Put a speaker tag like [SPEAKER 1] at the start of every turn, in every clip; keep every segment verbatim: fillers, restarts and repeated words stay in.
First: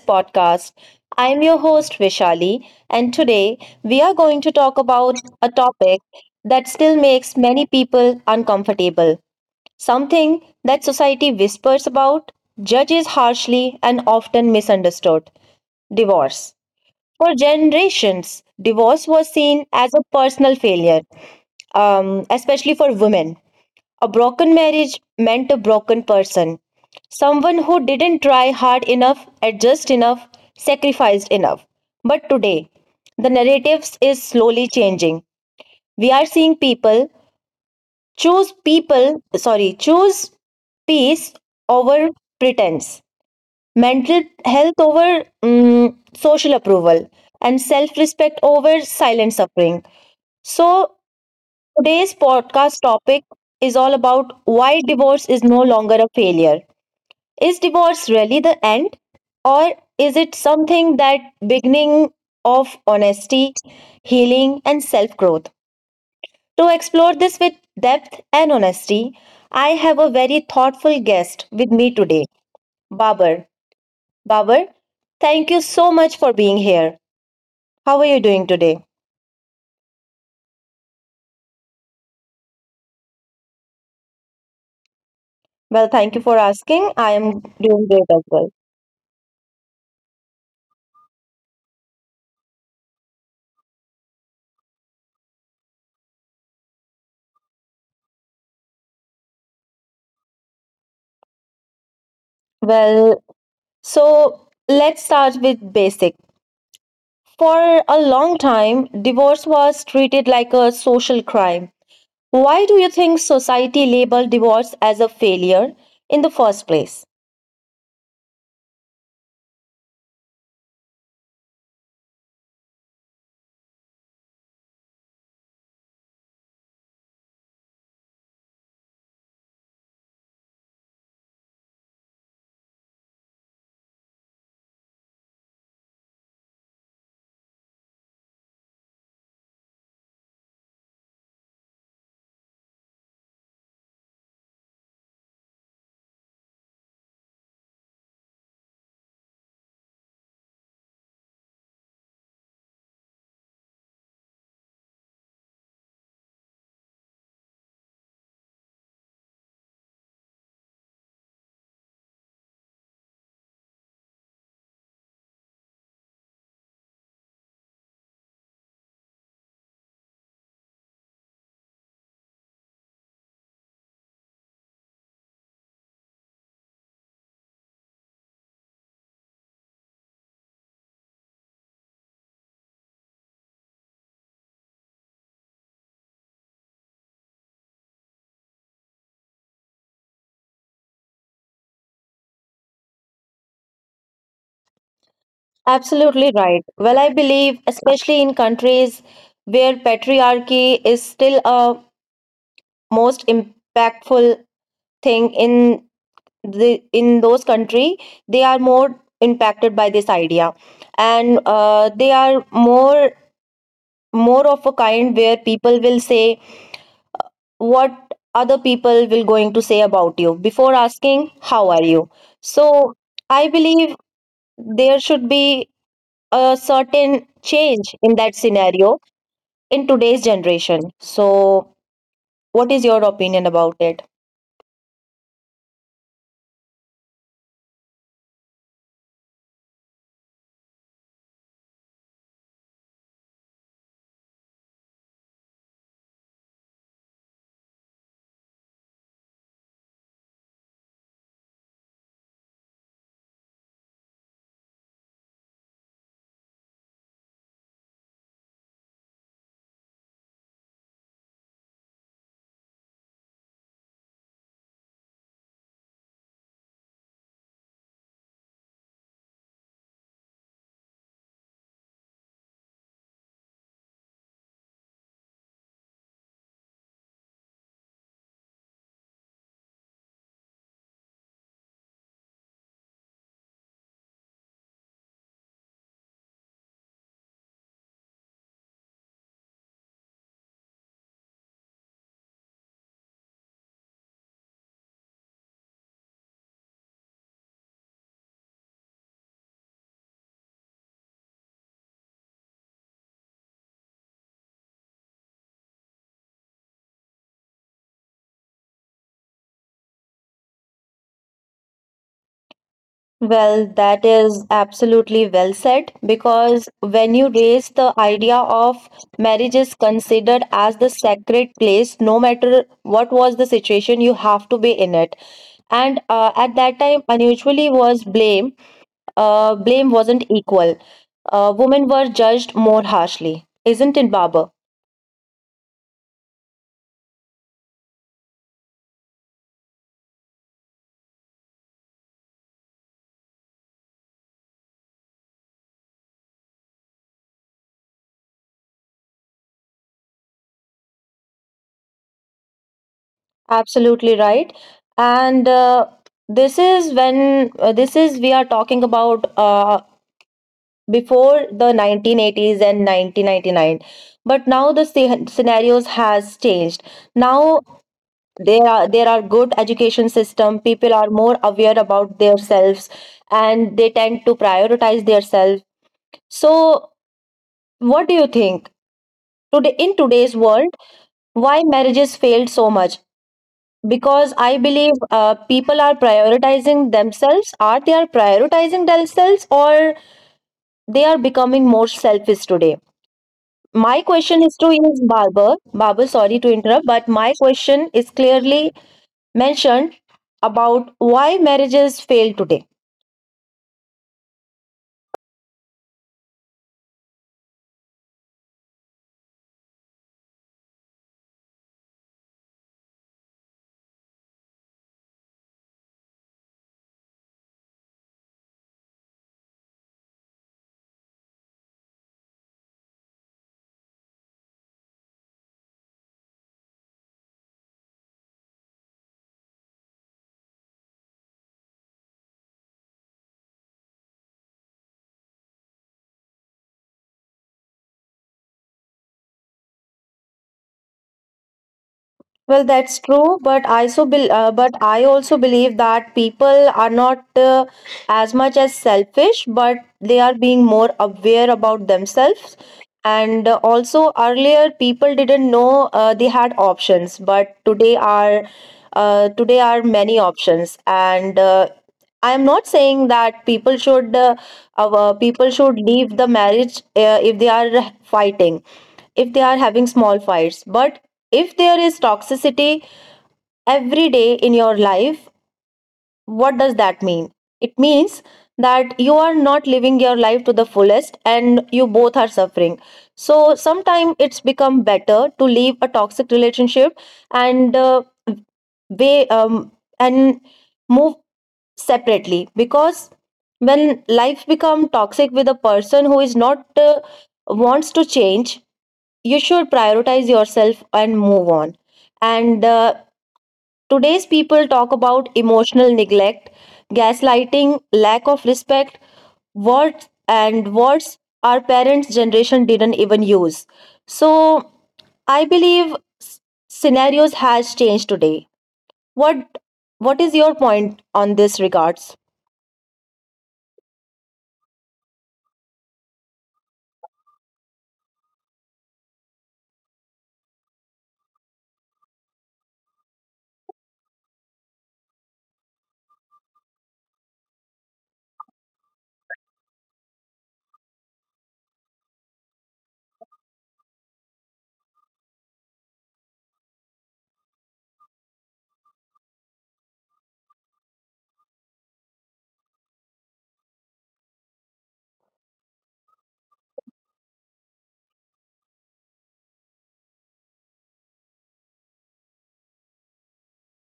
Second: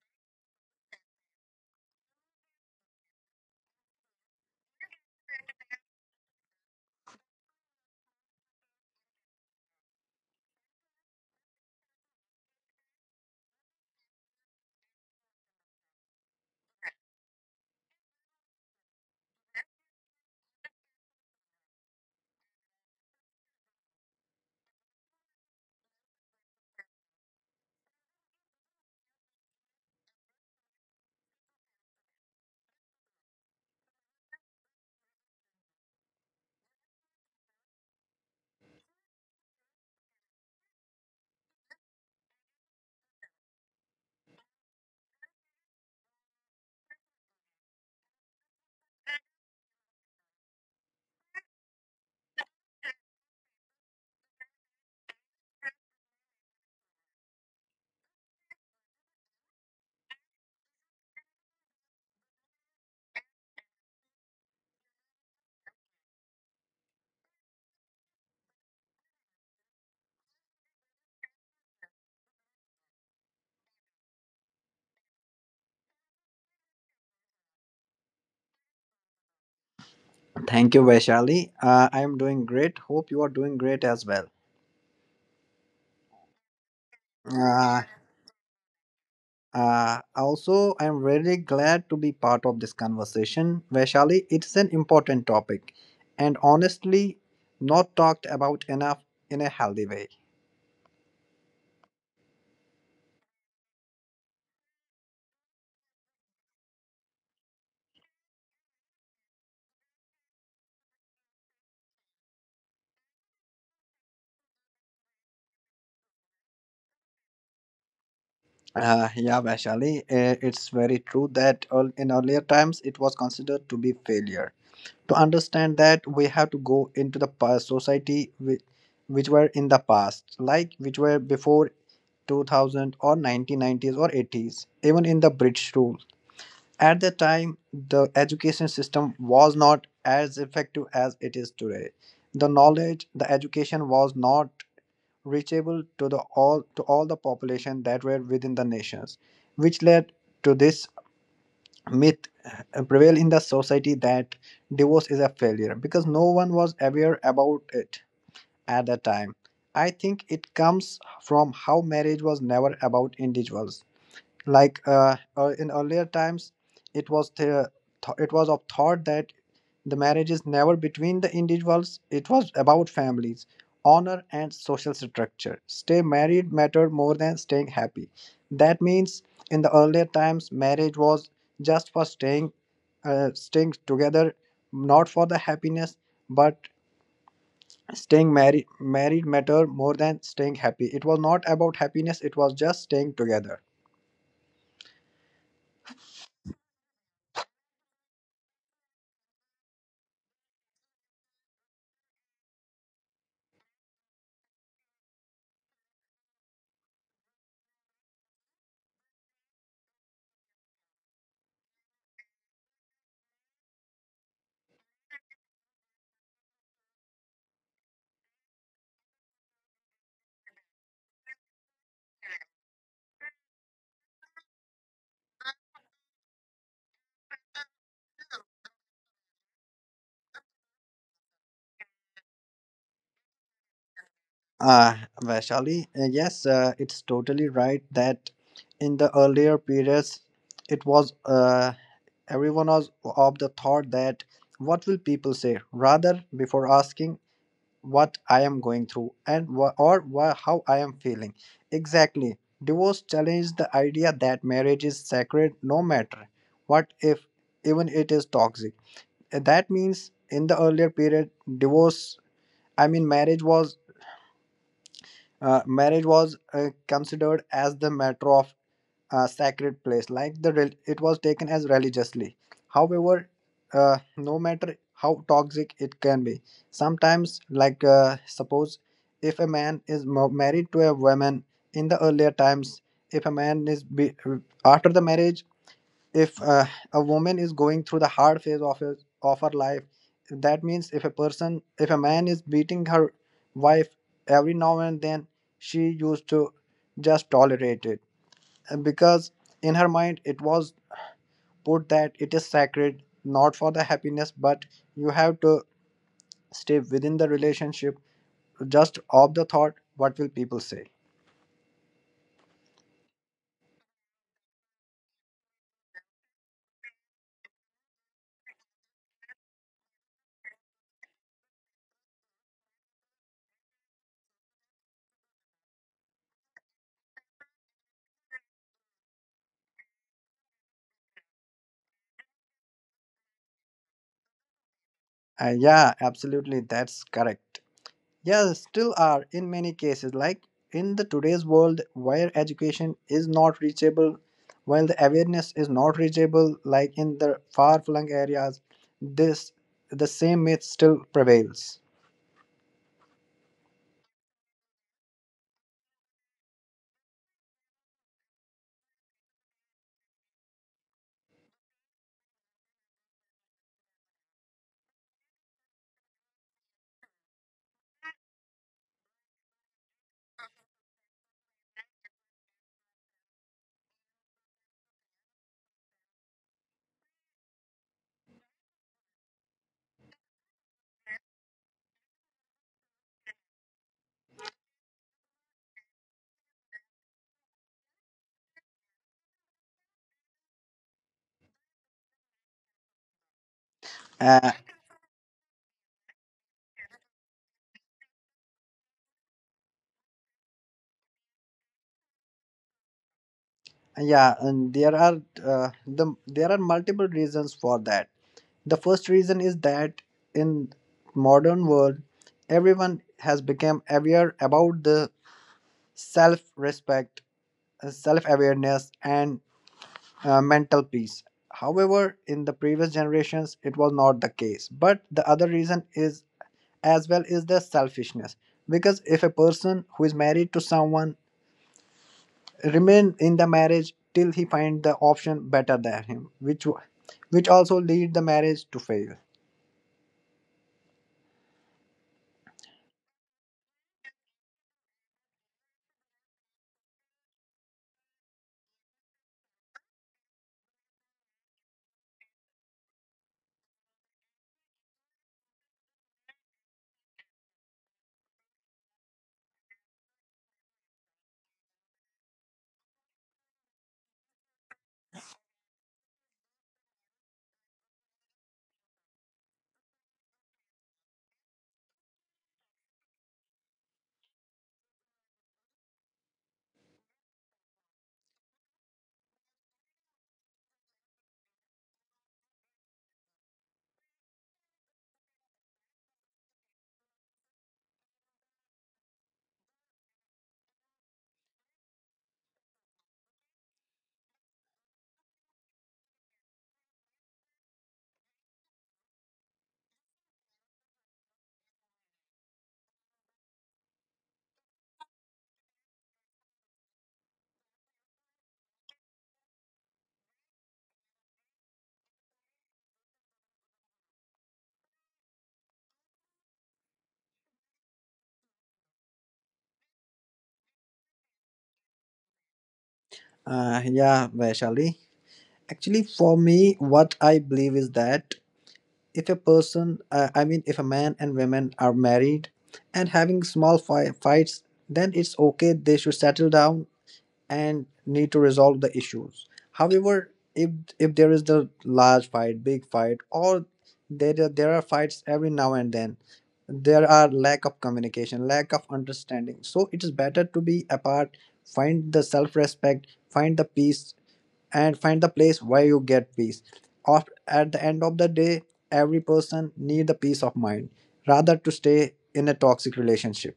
[SPEAKER 1] podcast. I'm your host, Vishali, and today we are going to talk about a topic that still makes many people uncomfortable, something that society whispers about, judges harshly, and often misunderstood divorce. For generations, divorce was seen as a personal failure, um, especially for women. A broken marriage meant a broken person. Someone who didn't try hard enough, adjust enough, sacrificed enough. But today, the narratives is slowly changing. We are seeing people choose people, sorry, choose peace over pretense, mental health over mm, social approval, and self respect over silent suffering. So, today's podcast topic is all about why divorce is no longer a failure. Is divorce really the end, or is it something that beginning of honesty, healing, and self growth? To explore this with depth and honesty, I have a very thoughtful guest with me today, Babar. Babar, thank you so much for being here. How are you doing today?
[SPEAKER 2] Thank you, Vaishali. Uh, I am doing great. Hope you are doing great as well.
[SPEAKER 1] Well, thank you for asking. I am
[SPEAKER 2] Uh,
[SPEAKER 1] doing great as well.
[SPEAKER 2] uh, also, I am really glad to be part of this conversation, Vaishali. It's an important topic and honestly not talked about enough in a healthy way.
[SPEAKER 1] Well, so let's start with basic. For a long time, divorce was treated like a social crime. Why do you think society labeled divorce as a failure in the first place?
[SPEAKER 2] Uh, yeah, Vaishali, uh, it's very true that earl- in earlier times it was considered to be failure. To understand that we have to go into the past society which, which were in the past, like which were before two thousand or nineteen nineties or eighties, even in the British rule. At the time the education system was not as effective as it is today. The knowledge, the education was not reachable to the all to all the population that were within the nations, which led to this myth uh, prevail in the society, that divorce is a failure because no one was aware about it at the time. I think it comes from how marriage was never about individuals. Like uh, uh, in earlier times it was the th- it was of thought that the marriage is never between the individuals, it was about families, honor and social structure. Stay married mattered more than staying happy. That means in the earlier times marriage was just for staying, uh, staying together, not for the happiness, but staying married. Married mattered more than staying happy. It was not about happiness, it was just staying together.
[SPEAKER 1] Absolutely right. Well, I believe, especially in countries where patriarchy is still a most impactful thing in the in those country, they are more impacted by this idea, and uh, they are more more of a kind where people will say what other people will going to say about you before asking how are you, so I believe there should be a certain change in that scenario in today's generation. So what is your opinion about it?
[SPEAKER 2] Uh, Vaishali, uh, yes, uh, it's totally right that in the earlier periods, it was uh, everyone was of the thought that what will people say, rather before asking what I am going through, and wha- or wha- how I am feeling. Exactly, divorce challenged the idea that marriage is sacred no matter what, if even it is toxic. Uh, That means in the earlier period, divorce. I mean, marriage was uh, marriage was uh, considered as the matter of uh, sacred place, like the rel- it was taken as religiously. However, uh, no matter how toxic it can be, sometimes, like uh, suppose if a man is mo- married to a woman in the earlier times, if a man is be- after the marriage, if uh, a woman is going through the hard phase of his, of her life, that means if a person if a man is beating her wife every now and then, she used to just tolerate it. And because in her mind it was put that it is sacred, not for the happiness, but you have to stay within the relationship, just of the thought what will people say.
[SPEAKER 1] Well, that is absolutely well said, because when you raise the idea of marriage is considered as the sacred place no matter what was the situation you have to be in it. And uh, at that time unusually was blame, uh, blame wasn't equal. Uh, women were judged more harshly, isn't it, Baba?
[SPEAKER 2] Uh, yeah, absolutely that's correct. Yeah, still are in many cases. Like in the today's world where education is not reachable, while the awareness is not reachable, like in the far-flung areas, this the same myth still prevails.
[SPEAKER 1] Absolutely right. And uh, this is when uh, this is we are talking about uh, before the nineteen eighties and nineteen ninety-nine. But now the sce- scenarios has changed. Now there are there are good education system, people are more aware about themselves, and they tend to prioritize themselves. So, what do you think today in today's world? Why marriages failed so much? Because I believe uh, people are prioritizing themselves. Are they are prioritizing themselves, or they are becoming more selfish today? My question is
[SPEAKER 2] Uh,
[SPEAKER 1] to is Barber. Barber, sorry to interrupt, but my question is clearly mentioned about why marriages fail today.
[SPEAKER 2] yeah, and there are uh, the there are multiple reasons for that. The first reason is that in modern world, everyone has become aware about the self-respect, uh, self-awareness, and uh, mental peace. However, in the previous generations, it was not the case. But the other reason is as well is the selfishness. Because if a person who is married to someone remain in the marriage till he find the option better than him, which wa- which also lead the marriage to fail.
[SPEAKER 1] Well, that's true, but I so bel uh, but I also believe that people are not uh, as much as selfish, but they are being more aware about themselves. And uh, also earlier, people didn't know uh, they had options, but today are uh, today are many options. And uh, I am not saying that people should uh, uh, people should leave the marriage uh, if they are fighting, if they are having small fights. But if there is toxicity every day in your life, what does that mean? It means that you are not living your life to the fullest and you both are suffering. So sometimes it's become better to leave a toxic relationship and uh, way um, and move separately, because when life become toxic with a person who is not uh, wants to change, you should prioritize yourself and move on. And uh, today's people talk about emotional neglect, gaslighting, lack of respect, words and words our parents' generation didn't even use. So I believe s- scenarios has changed today. What what is your point on this regards?
[SPEAKER 2] Uh, yeah, Vaishali. Actually, for me, what I believe is that if a person uh, I mean, if a man and women are married and having small fi- fights, then it's okay, they should settle down and need to resolve the issues. However, if if there is the large fight, big fight, or there are- there are fights every now and then, there are lack of communication, lack of understanding. So it is better to be apart, find the self respect, find the peace, and find the place where you get peace. Of at the end of the day, every person need the peace of mind rather to stay in a toxic relationship.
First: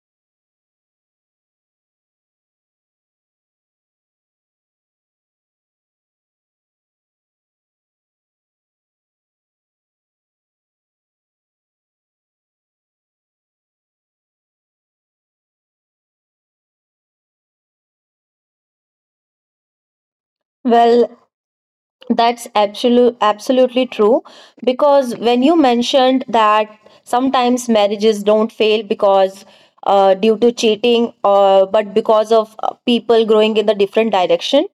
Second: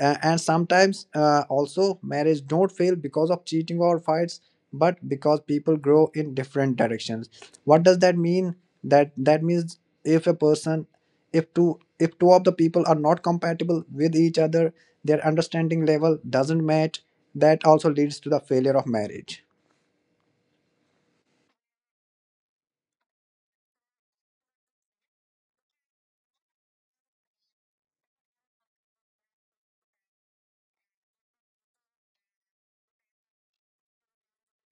[SPEAKER 2] A- and sometimes uh, also marriage don't fail because of cheating or fights but because people grow in different directions. What does that mean? That that means if a person, if two if two of the people are not compatible with each other, their understanding level doesn't match, that also leads to the failure of marriage.
[SPEAKER 1] Well, that's absolute, absolutely true. Because when you mentioned that sometimes marriages don't fail because uh, due to cheating, or but because of uh, people growing in the different direction,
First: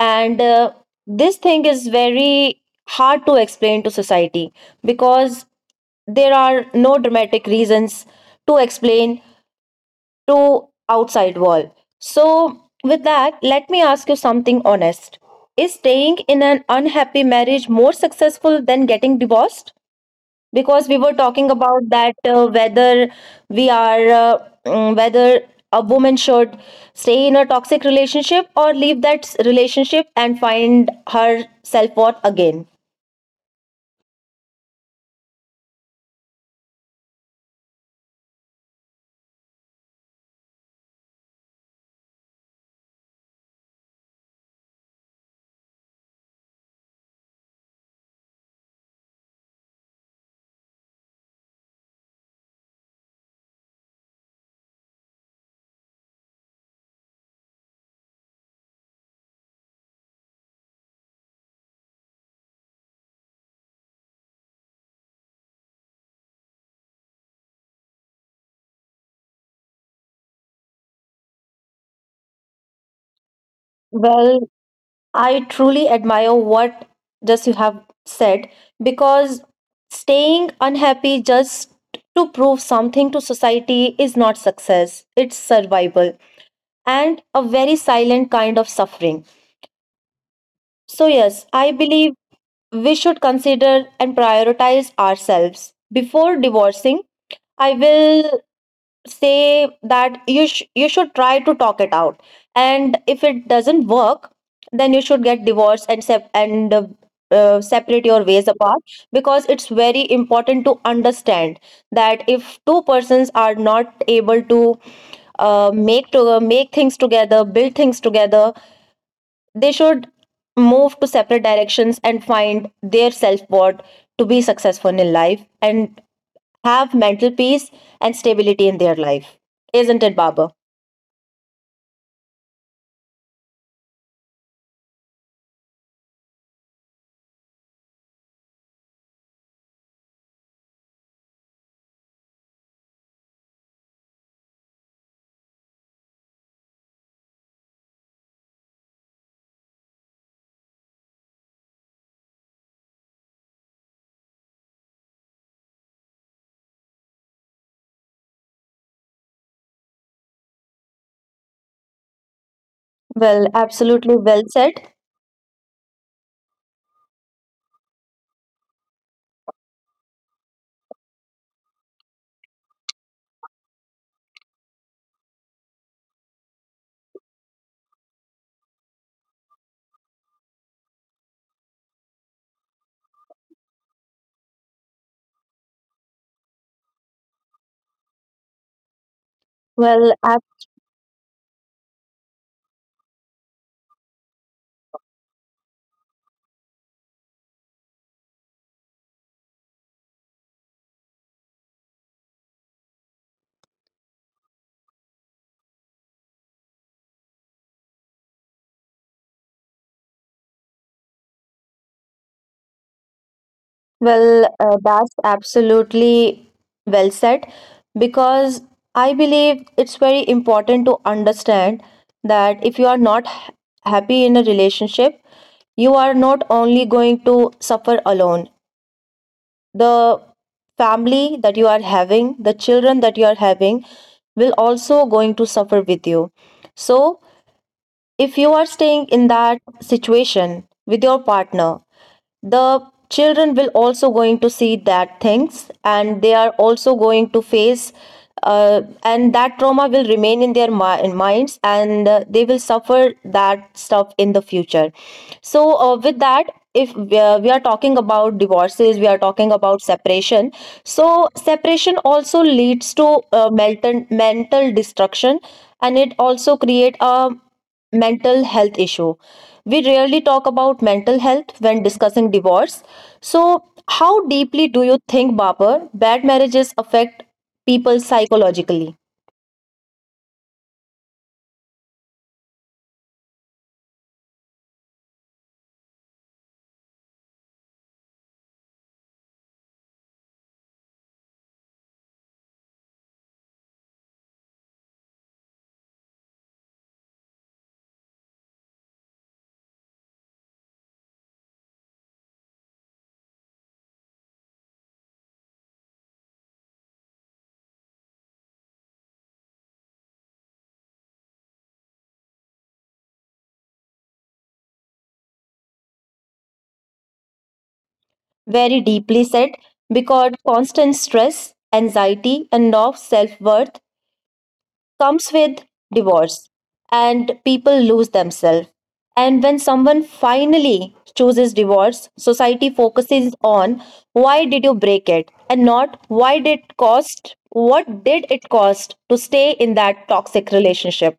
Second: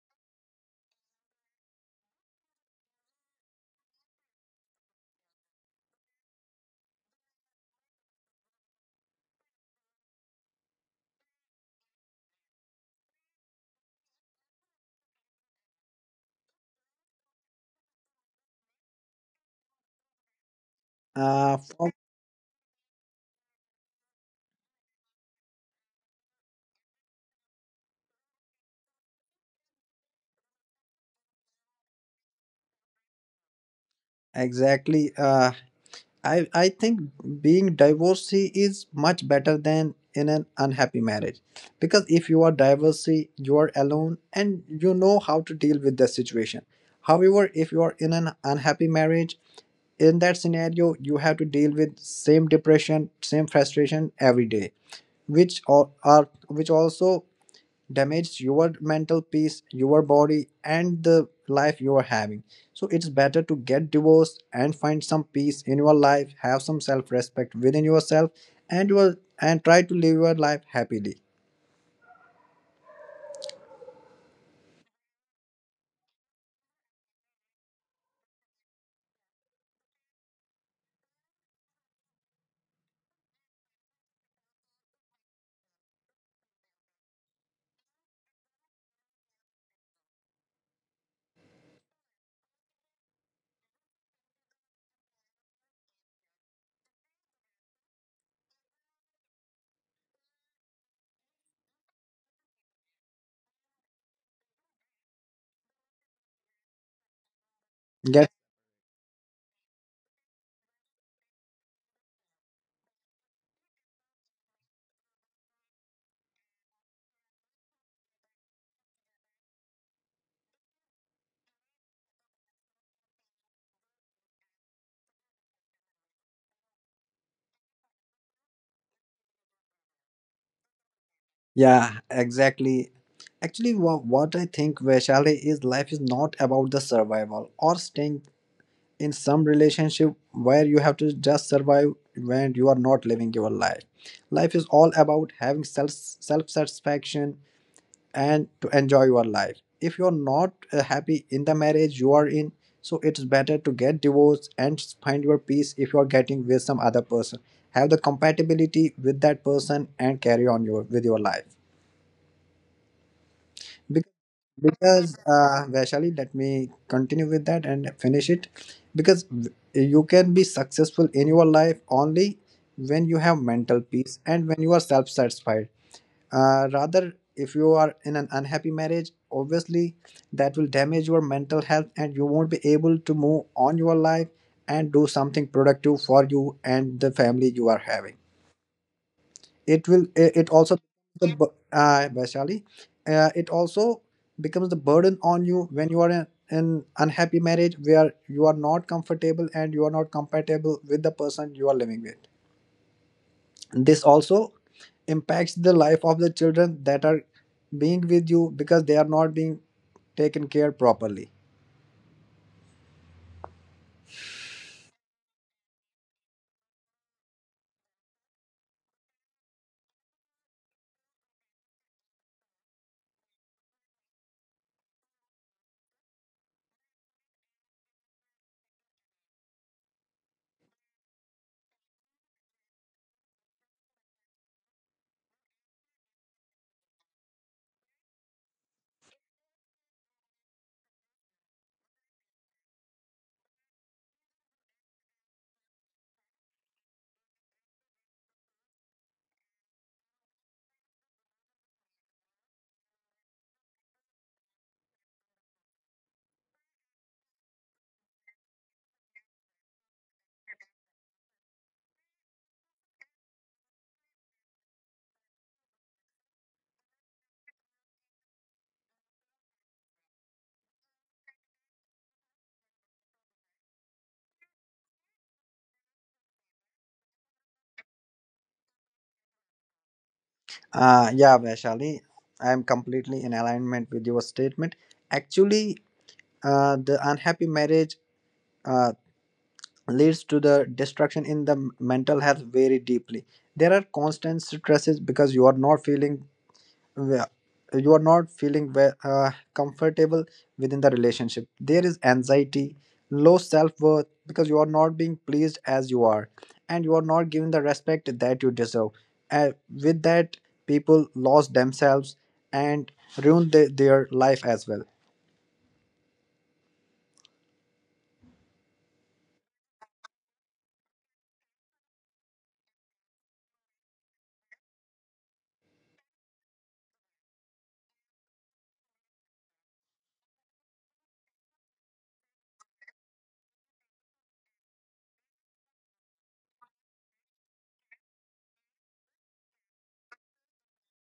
[SPEAKER 1] and uh, this thing is very hard to explain to society, because there are no dramatic reasons to explain to outside world. So, with that, let me ask you something honest. Is staying in an unhappy marriage more successful than getting divorced? Because we were talking
[SPEAKER 2] Uh,
[SPEAKER 1] about
[SPEAKER 2] for-
[SPEAKER 1] that uh, whether we are uh, mm, whether a woman should stay in a toxic relationship or leave that s- relationship and find her self worth again.
[SPEAKER 2] exactly. Uh, I I think being divorcee is much better than in an unhappy marriage, because if you are divorcee, you are alone and you know how to deal with the situation. However, if you are in an unhappy marriage, in that scenario, you have to deal with same depression, same frustration every day, which all are which also damage your mental peace, your body, and the life you are having. So it's better to get divorced and find some peace in your life, have some self-respect within yourself, and your and try to live your life happily.
[SPEAKER 1] Well, I truly admire what just you have said, because staying unhappy just to prove something to society is not success. It's survival and a very silent kind of suffering. So yes, I believe we should consider and prioritize ourselves. Before divorcing, I will say that you sh- you should try to talk it out, and if it doesn't work, then you should get divorced and sep- and uh, uh, separate your
[SPEAKER 2] Get
[SPEAKER 1] ways apart, because it's very important to understand that if two persons are not able to uh, make to uh, make things together, build things together, they should move to separate directions and find their self-worth to be successful in life and have mental peace and stability in their life. Isn't it, Baba?
[SPEAKER 2] yeah, exactly. Actually, what, what I think, Vaishali, is life is not about the survival or staying in some relationship where you have to just survive when you are not living your life. Life is all about having self self satisfaction, and to enjoy your life. If you're not uh, happy in the marriage you are in, so it's better to get divorced and find your peace if you're getting with some other person. Have the compatibility with that person and carry on your with your life.
[SPEAKER 1] Well, absolutely
[SPEAKER 2] Bec-
[SPEAKER 1] well said.
[SPEAKER 2] Because uh, Vaishali, let me continue with that and finish it. Because w- you can be successful in your life only when you have mental peace and when you are self satisfied, uh, rather, if you are in an unhappy marriage, obviously that will damage your mental health and you won't be able to move on your life and do something productive for you and the family you are having. It will,
[SPEAKER 1] Well,
[SPEAKER 2] it it also, the bu- uh, Vaishali, uh, it also becomes the burden on you when you are in an unhappy marriage where you are not comfortable and you are not compatible with the person you are living with. This also impacts the life of the children that are being with you because they are not being taken care properly.
[SPEAKER 1] Well, uh, that's absolutely well said, because I believe it's very important to understand that if you are not ha- happy in a relationship, you are not only going to suffer alone. The family that you are having, the children that you are having, will also going to suffer with you. So, if you are staying in that situation with your partner, the children will also going to see that things and they are also going to face uh, and that trauma will remain in their mi- minds, and uh, they will suffer that stuff in the future. So uh, with that, if we are, we are talking about divorces, we are talking about separation. So separation also leads to uh, mental mental destruction, and it also create a mental health issue. We rarely talk about mental health when discussing divorce. So, how deeply do you think, Babar, bad marriages affect people psychologically?
[SPEAKER 2] uh, yeah, Vaishali, I am completely in alignment with your statement. Actually, uh, the unhappy marriage uh, leads to the destruction in the mental health very deeply. There are constant stresses because you are not feeling, where you are not feeling ve- uh, comfortable within the relationship. There is anxiety, low self-worth, because you are not being pleased as you are, and you are not given the respect that you deserve. And with that, people lost themselves and ruined the- their life as well.
[SPEAKER 1] Very deeply said, because constant stress, anxiety, and low self worth comes with divorce, and people lose themselves. And when someone finally chooses divorce, society focuses on why did you break it and not why did it cost, what did it cost to stay in that toxic relationship?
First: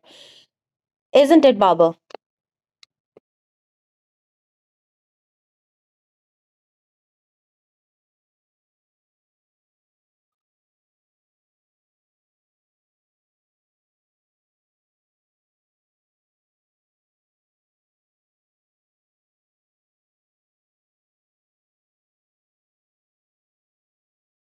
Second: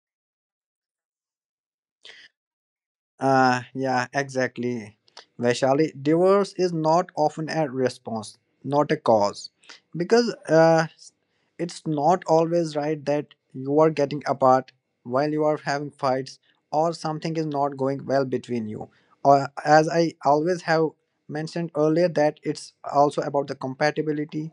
[SPEAKER 1] Isn't it, Baba?
[SPEAKER 2] Uh, yeah, exactly. Vaishali, divorce is not often a response, not a cause. Because uh, it's not always right that you are getting apart while you are having fights or something is not going well between you. Or as I always have mentioned earlier, that it's also about the compatibility,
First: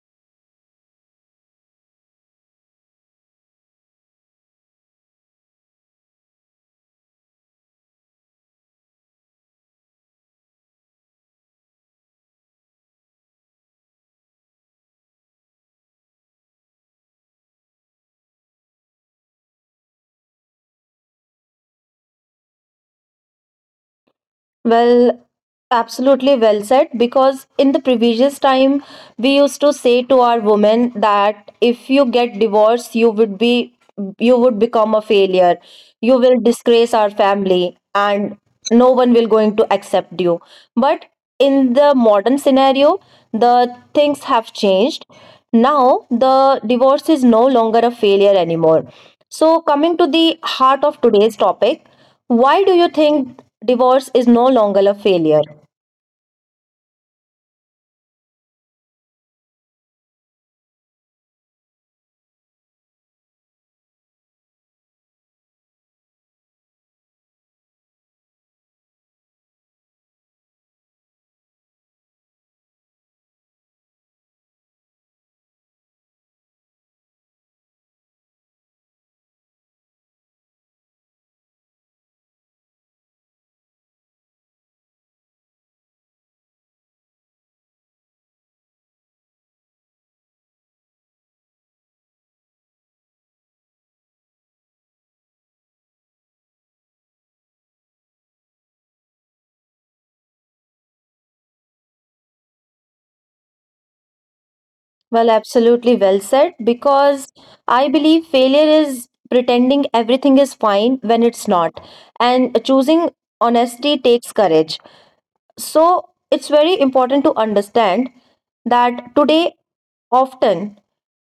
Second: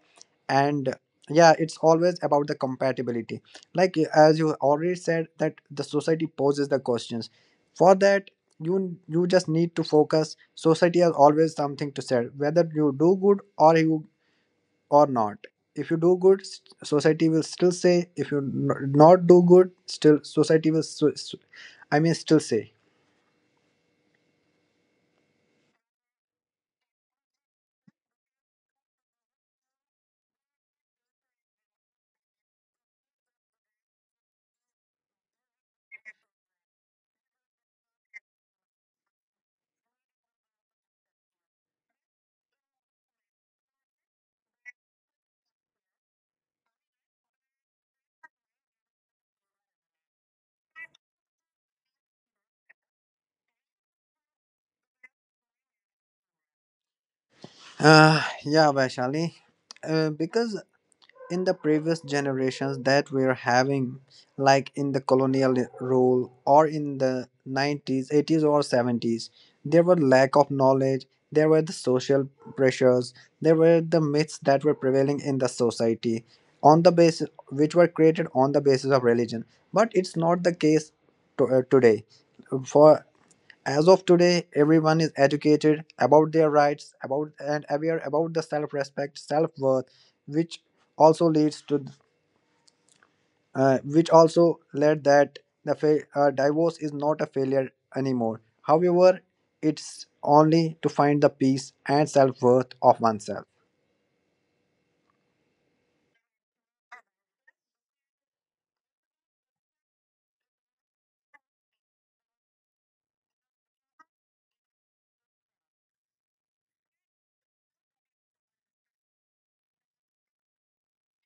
[SPEAKER 2] and yeah, it's always about the compatibility. Like as you already said, that the society poses the questions. For that, you you just need to focus. Society has always something to say whether you do good or you or not. If you do good, s- society will still say. If you n- not do good, still society will s- s- i mean still say.
[SPEAKER 1] Well, absolutely well said. Because in the previous time, we used to say to our women that if you get divorced, you would be you would become a failure. You will disgrace our family, and no one will going to accept you. But in the modern scenario, the things have changed. Now the divorce is no longer a failure anymore. So coming to the heart of today's topic, why do you think divorce is no longer a failure?
[SPEAKER 2] uh, yeah, Vaishali, uh, because in the previous generations that we're having, like in the colonial rule or in the nineties, eighties, or seventies, there were lack of knowledge, there were the social pressures, there were the myths that were prevailing in the society on the basis which were created on the basis of religion. But it's not the case to, uh, today. For as of today, everyone is educated about their rights, about and aware about the self-respect, self-worth, which also leads to, uh, which also led that the fa- uh, divorce is not a failure anymore. However, it's only to find the peace and self-worth of oneself.
[SPEAKER 1] Well, absolutely well said, because I believe failure is pretending everything is fine when it's not. And choosing honesty takes courage. So it's very important to understand that today, often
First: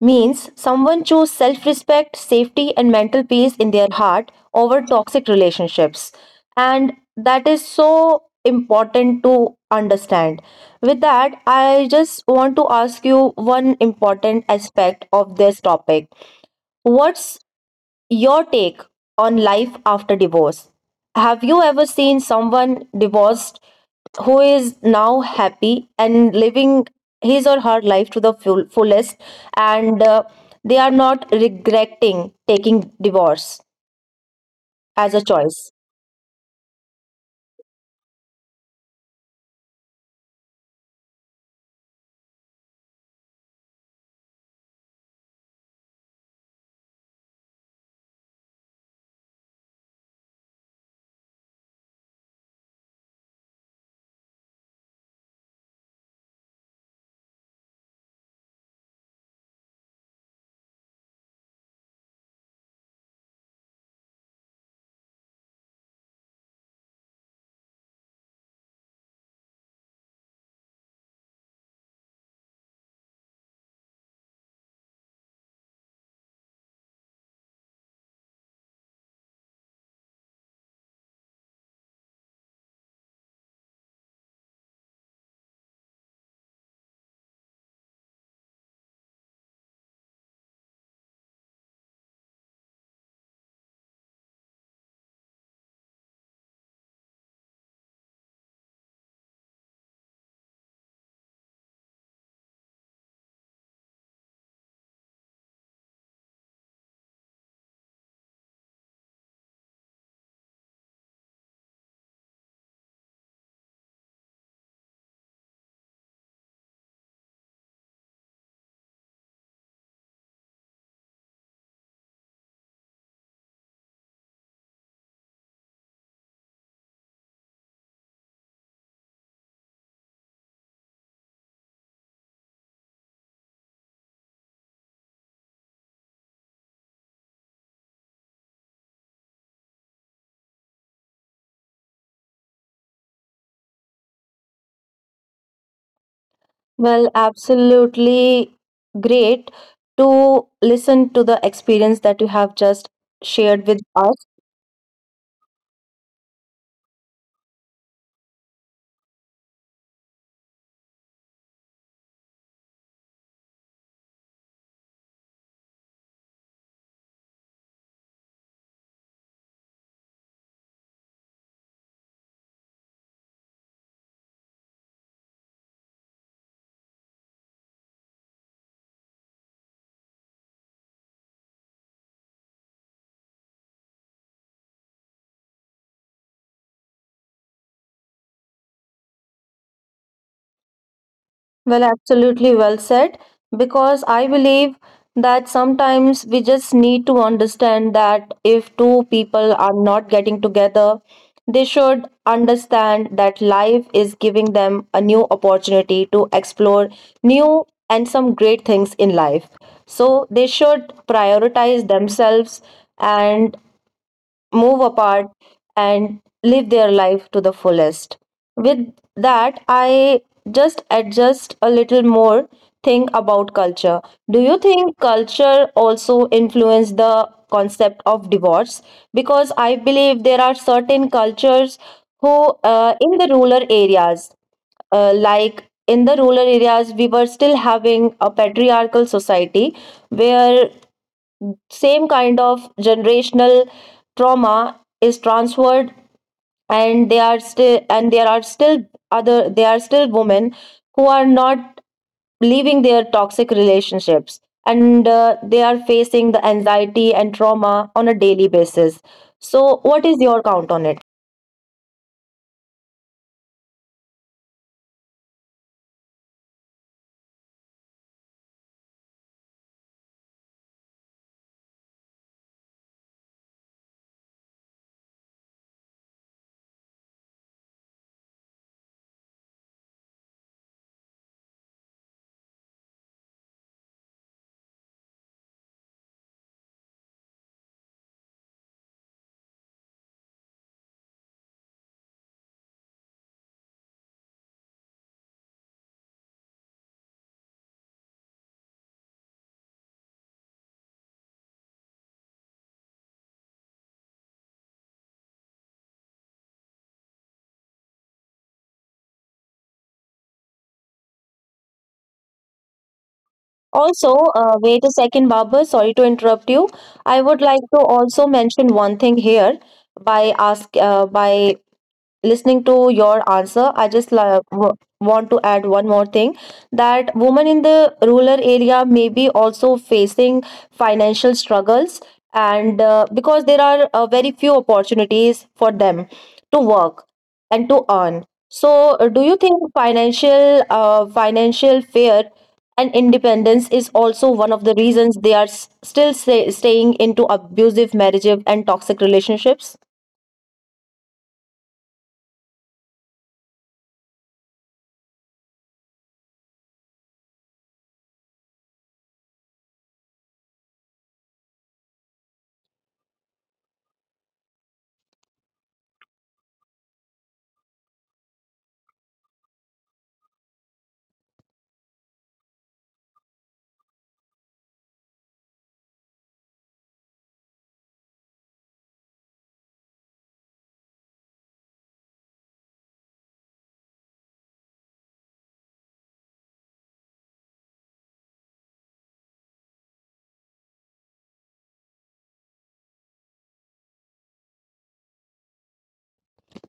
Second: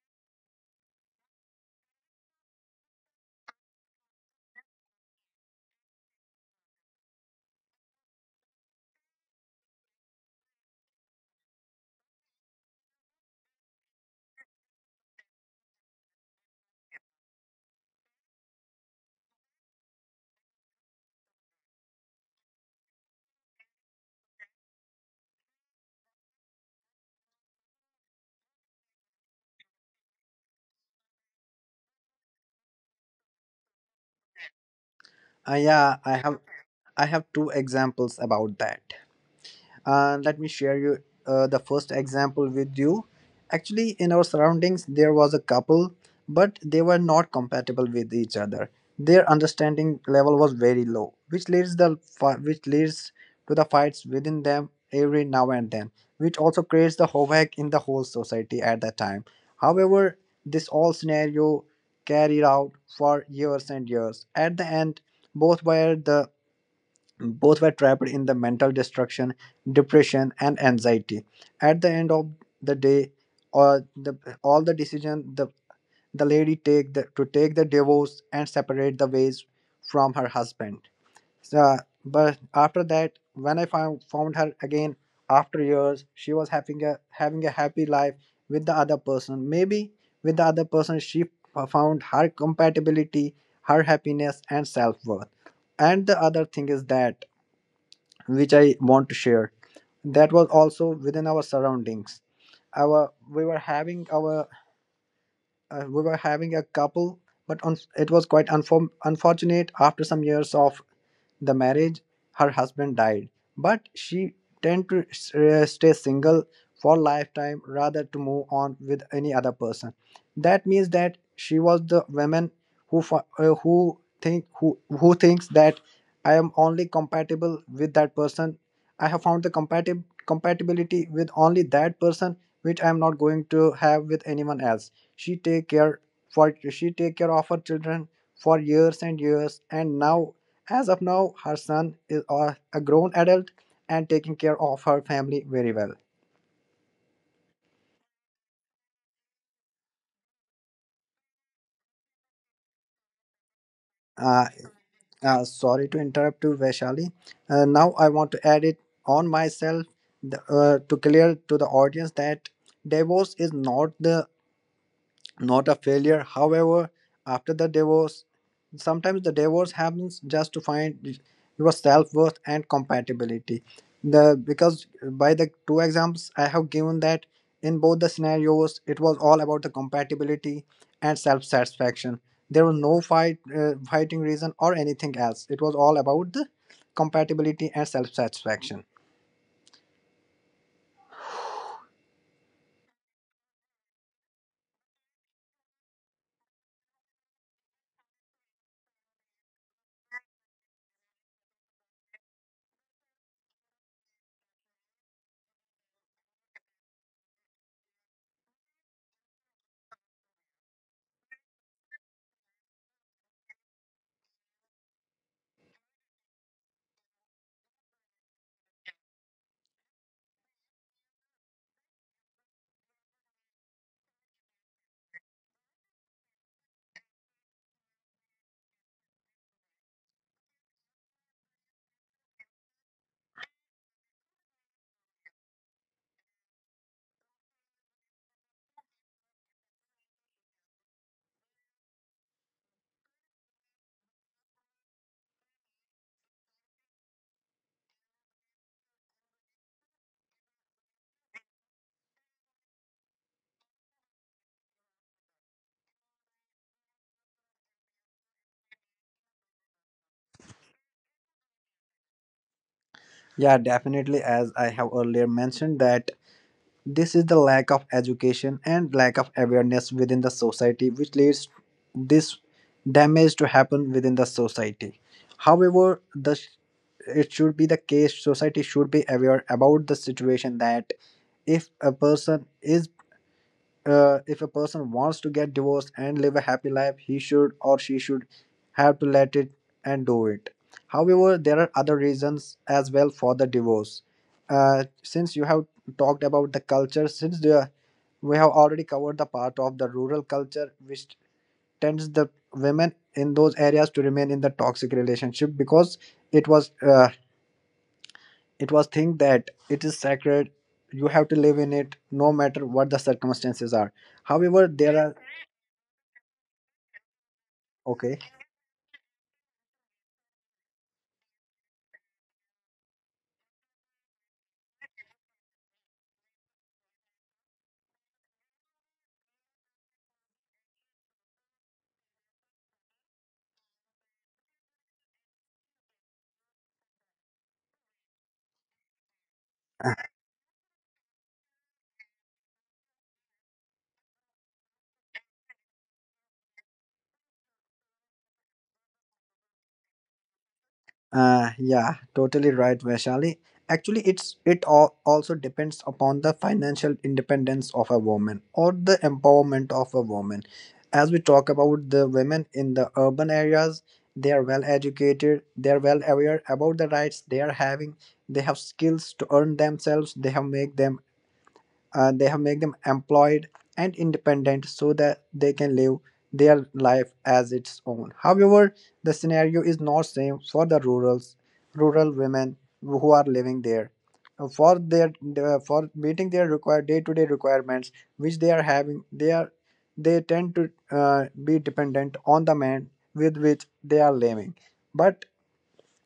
[SPEAKER 1] means someone choose self-respect, safety and mental peace in their heart over toxic relationships. And that is so important to understand. With that, I just want to ask you one important aspect of this topic. What's your take on life after divorce? Have you ever seen someone divorced who is now happy and living his or her life to the full, fullest, and uh, they are not regretting taking divorce as a
[SPEAKER 2] Uh,
[SPEAKER 1] choice?
[SPEAKER 2] yeah, I have, I have two examples about that. And let me share you uh, the first example with you. Actually, in our surroundings there was a couple, but they were not compatible with each other. Their understanding level was very low, which leads the fi- which leads to the fights within them every now and then, which also creates the havoc in the whole society at that time. However, this all scenario carried out for years and years. At the end, both were the both were trapped in the mental destruction, depression, and anxiety. At the end of the day, or the all the decision the the lady take the, to take the divorce and separate the ways from her husband. So, but after that, when I found found her again after years, she was having a having a happy life with the other person. Maybe with the other person, she found her compatibility, her happiness, and self worth. And the other thing is that which I want to share. That was also within our surroundings. Our We were having our uh, we were having a couple, but un- it was quite unform unfortunate after some years of the marriage, her husband died, but she tend to s- uh, stay single for lifetime rather to move on with any other person. That means that she was the woman who fo- uh, who think who who thinks that I am only compatible with that person. I have found the compatib- compatibility with only that person, which I am not going to have with anyone else. She take care for she take care of her children for years and years, and now as of now, her son is a a grown adult and taking care of her family very well.
[SPEAKER 1] Well, absolutely great to listen to the experience that you have just shared with us.
[SPEAKER 2] Uh, uh, Sorry to interrupt you, Vaishali. Uh, now I want to add it on myself the, uh, to clear to the audience that divorce is not the not a failure. However, after the divorce, sometimes the divorce happens just to find your self worth and compatibility. The Because by the two examples I have given that in both the scenarios it was all about the compatibility and self satisfaction. There was no fight uh, fighting reason or anything else. It was all about the compatibility and self satisfaction.
[SPEAKER 1] Well, absolutely well said. Because I believe that sometimes we just need to understand that if two people are not getting together, they should understand that life is giving them a new opportunity to explore new and some great things in life. So they should prioritize themselves and move apart and live their life to the fullest. With that, I just adjust a little more think about culture. Do you think culture also influence the concept of divorce? Because I believe there are certain cultures who, uh, in the rural areas, uh, like in the rural areas, we were still having a patriarchal society where same kind of generational trauma is transferred, and they are still and there are still other there are still women who are not leaving their toxic relationships, and uh, they are facing the anxiety and trauma on a daily basis. So what is your count on it?
[SPEAKER 2] Yeah, definitely. As I have earlier mentioned that this is the lack of education and lack of awareness within the society, which leads this damage to happen within the society. However, the it should be the case. Society should be aware about the situation that if a person is uh, if a person wants to get divorced and live a happy life, he should or she should have to let it and do it. However, there are other reasons as well for the divorce. Uh, since you have talked about the culture, since the, we have already covered the part of the rural culture, which tends the women in those areas to remain in the toxic relationship because it was uh, it was think that it is sacred. You have to live in it no matter what the circumstances
[SPEAKER 1] Also,
[SPEAKER 2] are.
[SPEAKER 1] uh, wait a
[SPEAKER 2] However, there
[SPEAKER 1] second,
[SPEAKER 2] are
[SPEAKER 1] Babar, sorry to interrupt you. I would like to also
[SPEAKER 2] Okay.
[SPEAKER 1] mention one thing here. By ask uh, by listening to your answer, I just la- w- want to add one more thing, that women in the rural area may be also facing financial struggles, and uh, because there are uh, very few opportunities for them to work and to earn. So, uh, do you think financial uh, financial fear and independence is also one of the reasons they are s- still stay- staying into abusive marriages and toxic relationships?
[SPEAKER 2] Uh, yeah, totally right, Vaishali. Actually, it's it all also depends upon the financial independence of a woman or the empowerment of a woman. As we talk about the women in the urban areas, they are well educated, they are well aware about the rights they are having, they have skills to earn themselves, they have make them uh, they have made them employed and independent so that they can live their life as its own. However, the scenario is not same for the rurals rural women who are living there. Uh, for their uh, for meeting their required day-to-day requirements which they are having they are they tend to uh, be dependent on the man with which they are living, but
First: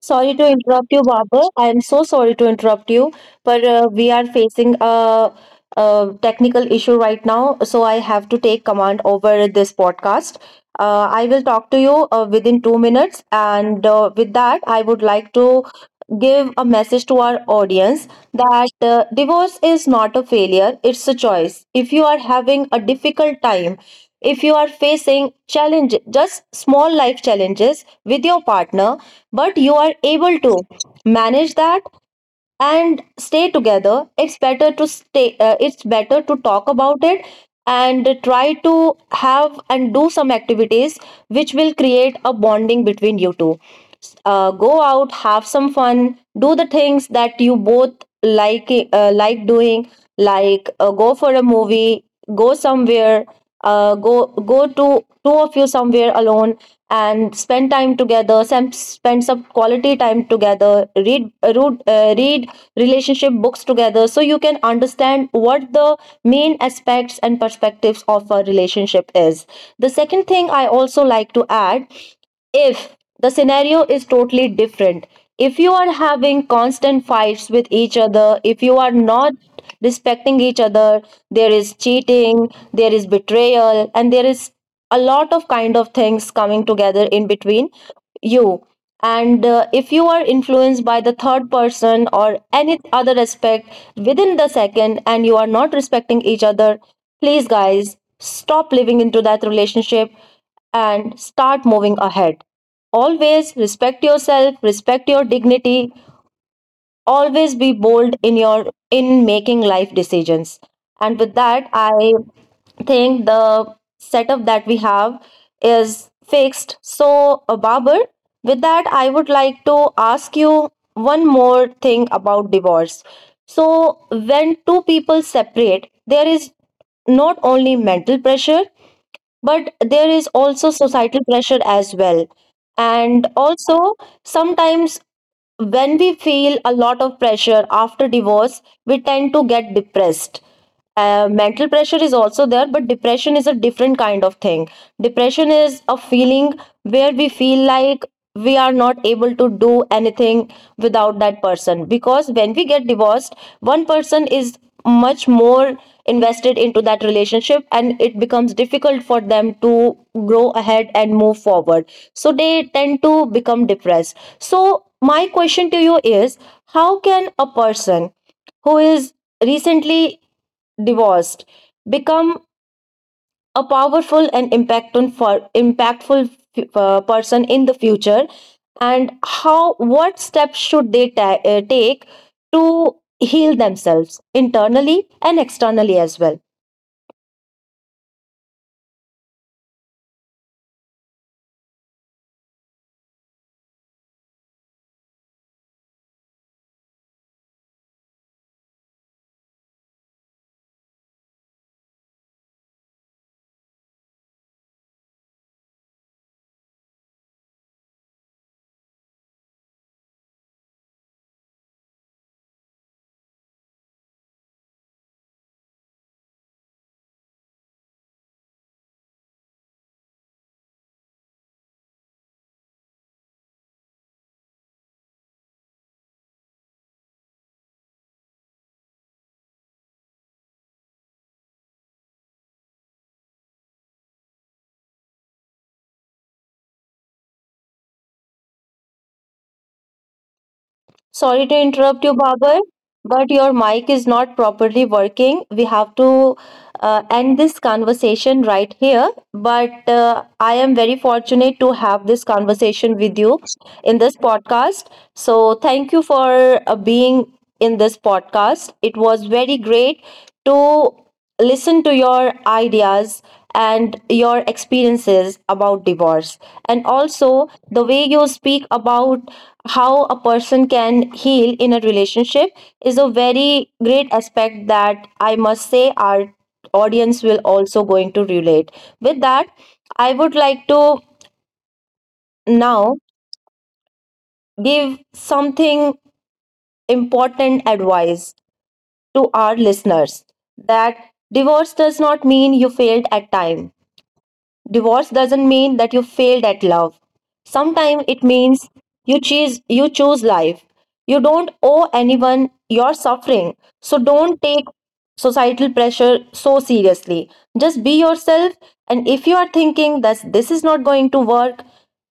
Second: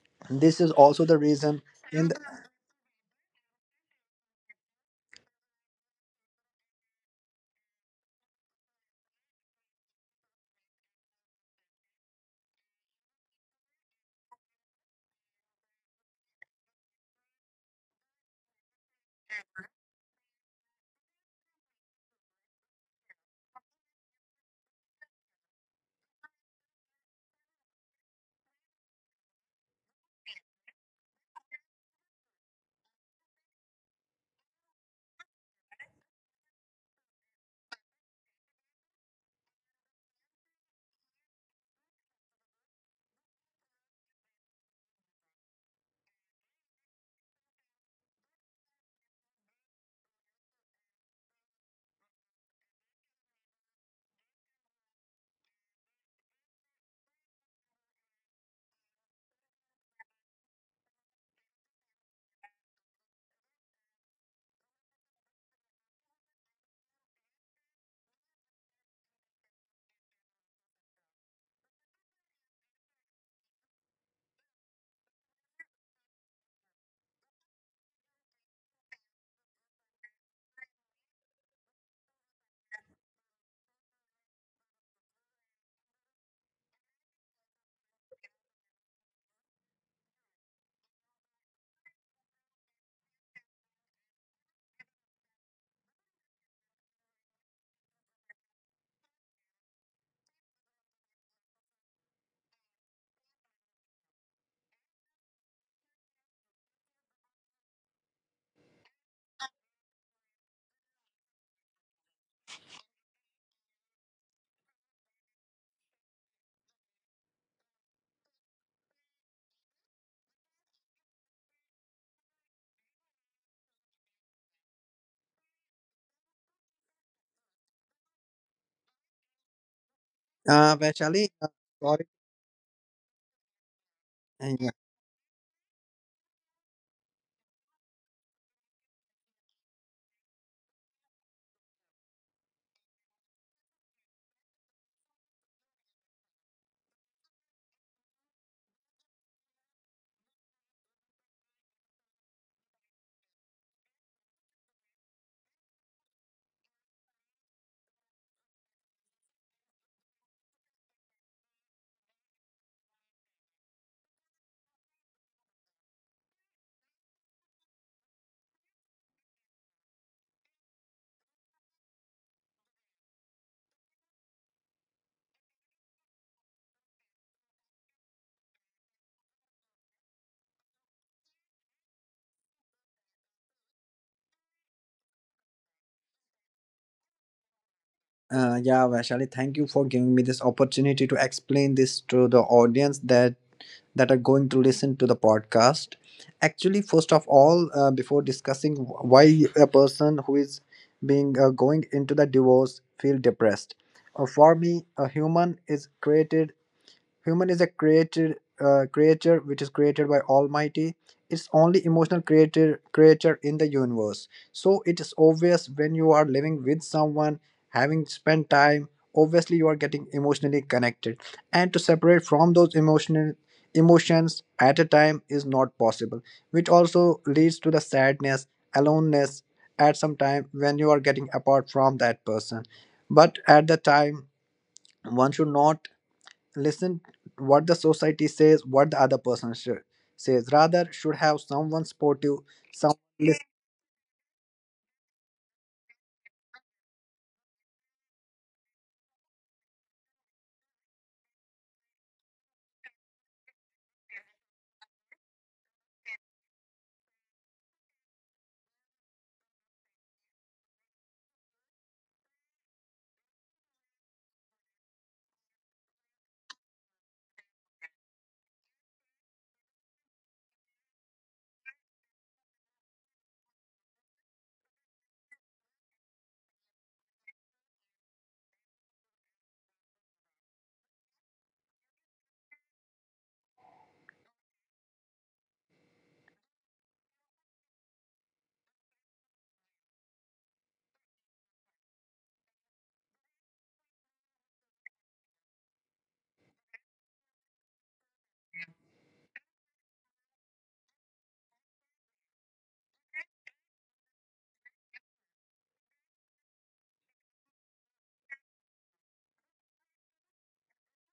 [SPEAKER 1] Sorry to
[SPEAKER 2] this is
[SPEAKER 1] interrupt you,
[SPEAKER 2] also the
[SPEAKER 1] Babar.
[SPEAKER 2] reason
[SPEAKER 1] I am so
[SPEAKER 2] in the,
[SPEAKER 1] sorry to interrupt you, but uh, we are facing a, a technical issue right now, so I have to take command over this podcast. Uh, I will talk to you uh, within two minutes, and uh, with that, I would like to give a message to our audience that uh, divorce is not a failure, it's a choice. If you are having a difficult time, if you are facing challenge, just small life challenges with your partner, but you are able to manage that and stay together, it's better to stay, uh, it's better to talk about it and try to have and do some activities which will create a bonding between you two. Uh, go out, have some fun, do the things that you both like, uh, like doing. Like, uh, go for a movie, go somewhere, uh, go go to, two of you, somewhere alone, and spend time together. Sem- spend some quality time together, read uh, read, uh, read relationship books together, so you can understand what the main aspects and perspectives of a relationship is. The second thing I also like to add: if the scenario is totally different, if you are having constant fights with each other, if you are not respecting each other, there is cheating, there is betrayal, and there is a lot of kind of things coming together in between you, and uh, if you are influenced by the third person or any other aspect within the second, and you are not respecting each other, please, guys, stop living into that relationship and start moving ahead. Always respect yourself, respect your dignity, always be bold in your, in making life decisions. And with that, I think the setup that we have is fixed. So uh, Babar, with that, I would like to ask you one more thing about divorce. So when two people separate, there is not only mental pressure, but there is also
[SPEAKER 2] uh,
[SPEAKER 1] societal pressure
[SPEAKER 2] Vaishali, uh,
[SPEAKER 1] as well.
[SPEAKER 2] sorry.
[SPEAKER 1] And also, sometimes,
[SPEAKER 2] Yeah.
[SPEAKER 1] when we feel a lot of pressure after divorce, we tend to get depressed. Uh, mental pressure is also there, but depression is a different kind of thing. Depression is a feeling where we feel like we are not able to do anything without that person, because when we get divorced, one person is much more invested into that relationship, and it becomes difficult for them to grow ahead and move forward. So they tend to become depressed. So my question to you is: how can a person who is recently divorced become a powerful and impactful for impactful uh, person in the future? And how, what steps should they ta- uh, take to heal themselves internally and externally as well?
[SPEAKER 2] Uh, yeah, Vaishali, thank you for giving me this opportunity to explain this to the audience that that are going to listen to the podcast. Actually, first of all, uh, before discussing wh- why a person who is being uh, going into the divorce feel depressed, uh, for me, a human is created human is a created uh, creature which is created by Almighty. It's only emotional creator creature in the universe. So it is obvious when you are living with someone, having spent time. Obviously, you are getting emotionally connected, and to separate from those emotional emotions at a time is not possible, which also leads to the sadness, aloneness at some time when you are getting apart from that person. But at the time, one should not listen what the society says, what the other person sh-
[SPEAKER 1] Sorry
[SPEAKER 2] says,
[SPEAKER 1] to
[SPEAKER 2] rather
[SPEAKER 1] interrupt you,
[SPEAKER 2] should have
[SPEAKER 1] Babar,
[SPEAKER 2] someone
[SPEAKER 1] but
[SPEAKER 2] supportive,
[SPEAKER 1] your mic is not
[SPEAKER 2] someone
[SPEAKER 1] properly working. We have to uh, end this conversation right here, but uh, I am very fortunate to have this conversation with you in this podcast. So, thank you for uh, being in this podcast. It was very great to listen to your ideas and your experiences about divorce, and also the way you speak about how a person can heal in a relationship is a very great aspect that I must say our audience will also going to relate with. That, I would like to now give something, important advice to our listeners: that divorce does not mean you failed at time. Divorce doesn't mean that you failed at love. Sometimes it means you choose you choose life. You don't owe anyone your suffering. So don't take societal pressure so seriously. Just be yourself, and if you are thinking that this is not going to work,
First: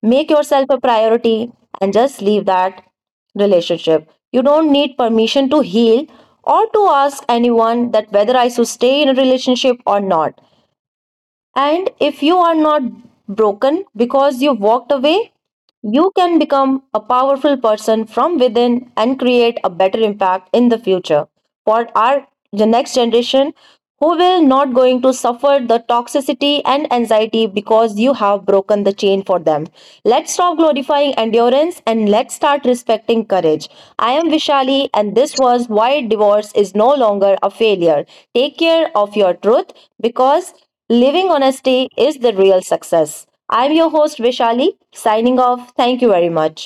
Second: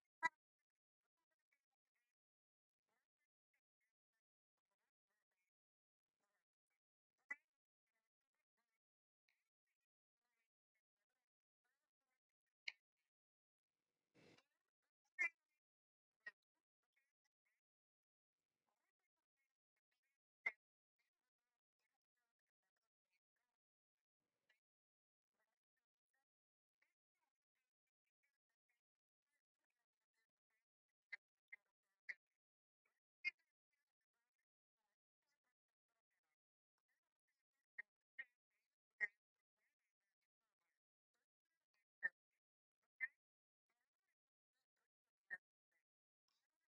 [SPEAKER 1] make yourself a priority and just leave that relationship. You don't need permission to heal or to ask anyone that whether I should stay in a relationship or not. And if you are not broken because you walked away, you can become a powerful person from within and create a better impact in the future for our, the next generation, who will not going to suffer the toxicity and anxiety because you have broken the chain for them. Let's stop glorifying endurance, and let's start respecting courage. I am Vishali, and this was why divorce is no longer a failure. Take care of your truth, because living honesty is the real success. I'm your host, Vishali, signing off. Thank you very much.